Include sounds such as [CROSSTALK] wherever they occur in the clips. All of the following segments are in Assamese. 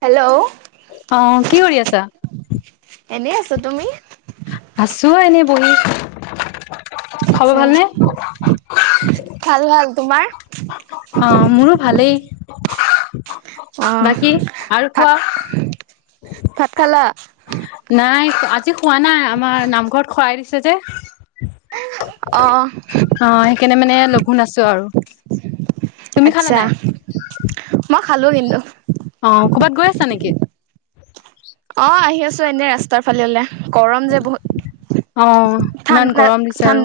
হেল্ল'। আহ কি কৰি আছা? এনেই আছো তুমি? আছো এনেই বহি। খবৰ আচ্ছা, ভালনে? ভাল ভাল তোমাৰ? অ' মোৰো ভালেই। অহ বাকী আৰু ভাত কোৱা। ভাত খালা? নাই আজি খোৱা নাই আমাৰ নামঘৰত শৰাই দিছে যে। অ অ' সেইকাৰণে মানে লঘোন আছো আৰু। তুমি খালা আচ্ছা নাই? মই খালো কিন্তু। অ' ক'বাত গৈ আছা নেকি? অ' আহি আছো এনে ৰাস্তাৰ ফালে ওলাই। গৰম যে অ বহুত, ইমান ঠাণ্ডা গৰম দিছে আৰু ঠান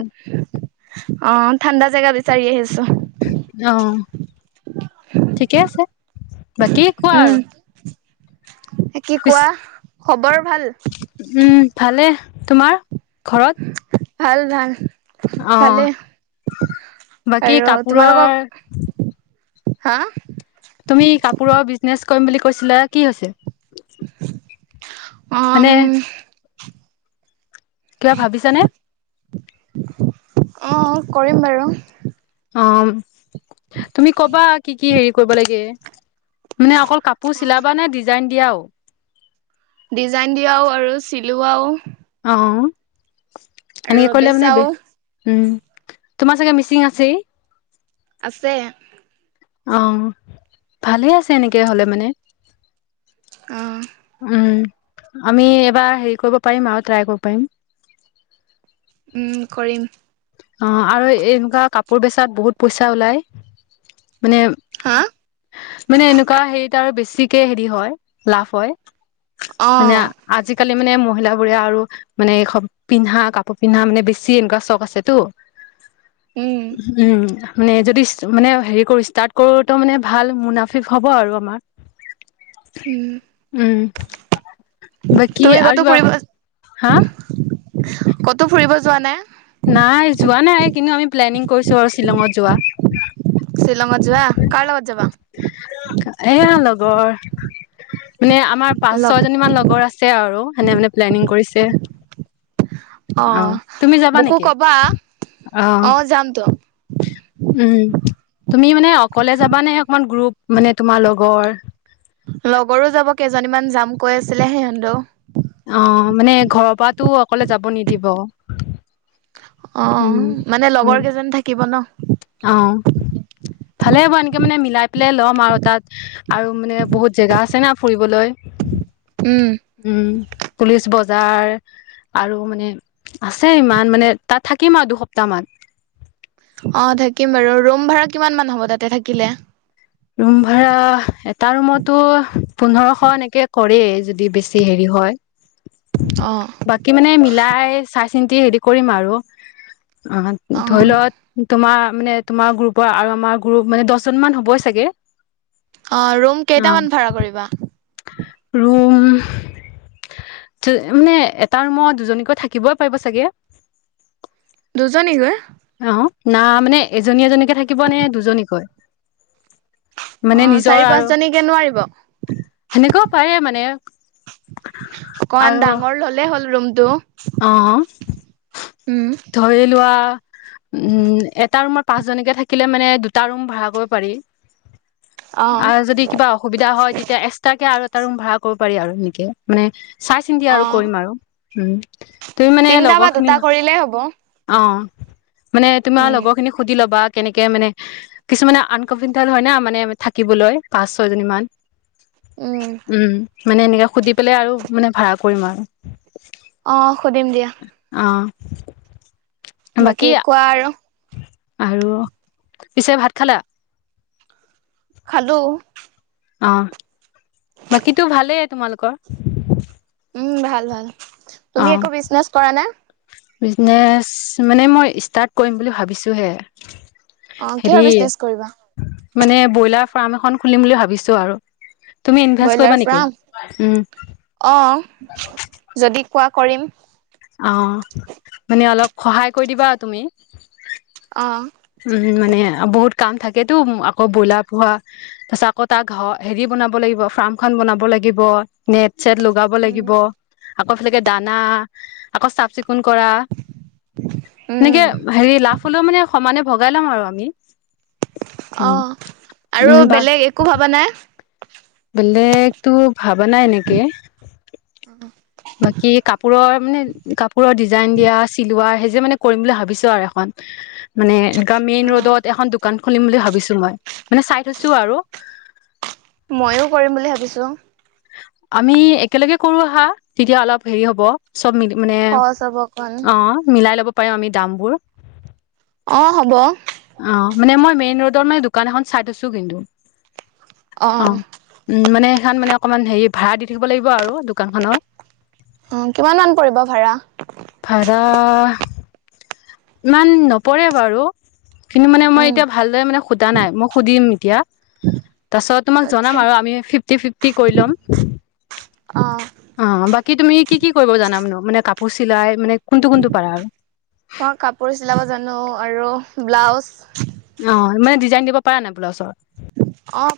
অ' ঠাণ্ডা জেগা বিচাৰি আহিছো। অ' ঠিকে আছে, বাকী কোৱা উম আৰু। কি পিছ, কোৱা খবৰ ভাল? উম ভালে। তোমাৰ ঘৰত? ভাল ভাল। অ ভালেই বাকী আৰু তোমালোকক কাপোৰৰ হা? তুমি কাপোৰৰ বিজনেচ কৰিম বুলি কৈছিলে কি হৈছে? মানে অ' উম। কিবা ভাবিছানে? অ' কৰিম বাৰু। অ' তুমি কবা কি কি হেৰি কৰিব লাগে। মানে অকল কাপোৰ অ চিলাবা নে ডিজাইন দিয়াও? ডিজাইন দিয়াও আৰু চিলোৱাও। অ' আৰু এনেকে কৰিলে বেচাও মানে, উম। তোমাৰ চাগে মিচিং আছেই। আছে। অ' ভালেই আছে এনেকে হলে মানে। অ'। উম, আমি এবাৰ হেৰি কৰিব পাৰিম আৰু ট্ৰাই কৰিব পাৰিম। উম কৰিম অ' আৰু এনেকুৱা কাপোৰ বেচাত বহুত পইচা ওলায়। মানে হা মানে এনেকুৱা হেৰিত আৰু বেছিকে হেৰি হয় লাভ হয়। মানে অ' আজিকালি মানে ম মহিল বোৰে আৰু মানে এই পিন্ধা কাপোৰ পিন্ধা মানে বেছি এনেকুৱা চখ আছেতো। উম উম। মানে যদি মানে হেৰি কৰো ষ্টাৰ্ট কৰো তো মানে ভাল মুনাফিক হ'ব আৰু আমাৰ। উম উম। বাকি তুমি ক'তো আগিব ফুৰিব হা কতো ফুৰিব যোৱা নাই? নাই যোৱা নাই কিন্তু আমি প্লেনিং কৰিছো আৰু শ্বিলঙত যোৱা। শ্বিলঙত যোৱা কাৰ লগত যাবা এয়া লগৰ মানে আমাৰ পাঁচ লগ ছয় জনী মান লগৰ আছে আৰু সেনে মানে প্লেনিং কৰিছে। আহ অ' তুমি যাবা মোকো নেকি ক'বা আহ। অ' যামতো উম তুমি মানে অকলে যাবাানে অকমান গ্ৰুপ মানে তোমাৰ লগৰ লগৰো যাব কেইজনীমান যাম কৈ আছিলে সিহতে। অ' মানে ঘৰৰ পৰাটো অকলে যাব নিদিব। উম অ' মানে উম লগৰ কেইজনী থাকিব ন। অ ভালে হ'ব এনেকে মানে মিলাই পেলাই ল'ম আৰু তাত আৰু মানে বহুত জেগা আছে না ফুৰিবলৈ। উম উম পুলিচ ব বজাৰ আৰু মানে আছে ইমান মানে তাত থাকিম আৰু দুসপ্তাহ মান। [INAUDIBLE] অ' থাকিম বাৰু ৰুম ভাড়া কিমান মান হ'ব তাতে থাকিলে? ৰুম ভাড়া, এটা ৰুমতো পোন্ধৰশ এনেকে কৰে যদি বেছি হেৰি হয়। অ' বাকী মানে মিলাই চাই চিন্তি হেৰি কৰিম আৰু। অ' ধৰি অ' লও তোমাৰ মানে তোমাৰ গ্ৰুপৰ আৰু আমাৰ গ্ৰুপ মানে দহজন মান হ'ব চাগে। অ' ৰুম কেইটামান ভাড়া কৰিবা? ৰুম মানে এটা ৰুমত দুজনীকৈ থাকিবই পাৰিব চাগে। দুজনী কৈ? অ না মানে এজনী এজনীকে থাকিব নে দুজনীকৈ? মানে অ' নিজৰ চাৰি আৰু, পাঁচজনীকে নোৱাৰিব সেনেকুৱা পাৰে মানে। অকমান আৰু ডাঙৰ ললেই হ'ল ৰুমতটো। অ'। ধৰি লোৱা উম, এটা ৰুমৰ পাঁচ জনীকে থাকিলে মানে দুটা ৰুম ভাড়া কৰিব পাৰি। অ' আৰু যদি কিবা অসুবিধা হয় তেতিয়া এচটাকে আৰু এটা ৰুম ভাড়া কৰিব পাৰি আৰু এনেকে মানে চাই চিন্তি আৰু অ' কৰিম আৰু, উম' তুমি মানে তিনটা বা লগৰ দুটা খিনি কৰিলেই হ'ব অ' মানে তোমাৰ উম। লগৰ খিনি সুধি ল'বা। কেনেকে মানে, কিছুমানে আনকফিনটাল হয় ন মানে থাকিবলৈ পাঁচ ছয় জনী মান। উম উম, মানে এনেকে সুধি পেলাই আৰু মানে ভাড়া কৰিম আৰু। অ' সুধিম দিয়া। [UNINTELLIGIBLE] বাকী কোৱা আৰু। আৰু, পিছে ভাত খালা। খালোঁ। অ' বাকীতো ভালেই তোমালোকৰ। উম, ভাল ভাল, তুমি একো বিজনেচ কৰা না। বিজনেছ মানে মই ষ্টাৰ্ট কৰিম বুলি ভাবিছোঁহে। অ' কিহৰ বিজনেচ কৰিবা? মানে ব্ৰইলাৰ ফাৰ্ম এখন খুলিম বুলি ভাবিছোঁ আৰু। তুমি ইনভেষ্ট কৰিবা ব্ৰইলাৰ নেকি উম ফাৰ্ম, অ' যদি কোৱা কৰিম। অ' মানে অলপ সহায় কৰি দিবা আৰু তুমি। অ উম, মানে বহুত কাম থাকেতো আকৌ বইলাৰ পোহা, তাৰছত আকৌ তাৰ ঘৰ হেৰি বনাব লাগিব ফাৰ্মখন বনাব লাগিব, নে চেট লগাব লাগিব, আকৌ তেনেকে দানা, আকৌ চাফ চিক [UNINTELLIGIBLE] কৰা। সেনেকে উম হেৰি লাভ হ'লেও মানে সমানে ভগাই ল'ম আৰু উম অ' আৰু উম বা বেলেগ একো ভাবা নাই। বেলেগতো ভাবা নাই এনেকে। বাকী কাপোৰৰ মানে কাপোৰৰ ডিজাইন দিয়া চিলোৱা সেই যে মানে কৰিম বুলি ভাবিছোঁ আৰু এখন। মানে অ মেইন ৰোডত এখন দোকান খুলিম বুলি ভাবিছোঁ মই, মানে চাই থৈছোঁ আৰু। ময়ো কৰিম বুলি ভাবিছোঁ। আমি একেলগে কৰো আহা, তেতিয়া অলপ হেৰি হ'ব। [UNINTELLIGIBLE] মানে, সহজ হ'ব অকণ অ' মিলাই ল'ব পাৰিম আমি দামবোৰ। অ' হ'ব। অ' মানে মই মেইন ৰোডৰ মানে দোকান এখন চাই থৈছোঁ কিন্তু। অ' উম, মানে সেইখন মানে অকমান হেৰি ভাড়া দি থাকিব লাগিব আৰু দোকান খনৰ। অ' কিমান মান পৰিব ভাড়া। অ' ইমান নপৰে বাৰু। কিন্তু মানে মই উম এতিয়া ভালদৰে মানে সুধা নাই মই সুধিম এতিয়া। তাৰপিছত তোমাক আচ্ছা জনাম আৰু আমি ফিফটি ফিফটি কৰি ল'ম। অ'। অ' বাকী তুমি কি কি কৰিব জানা মুনো মানে কাপোৰ চিলাই মানে কোনটো কোনটো পাৰা আৰু। অ' কাপোৰ চিলাব জানো আৰু ব্লাউজ। আহ মানে ডিজাইন দিব পৰা নাই ব্লাউজৰ অ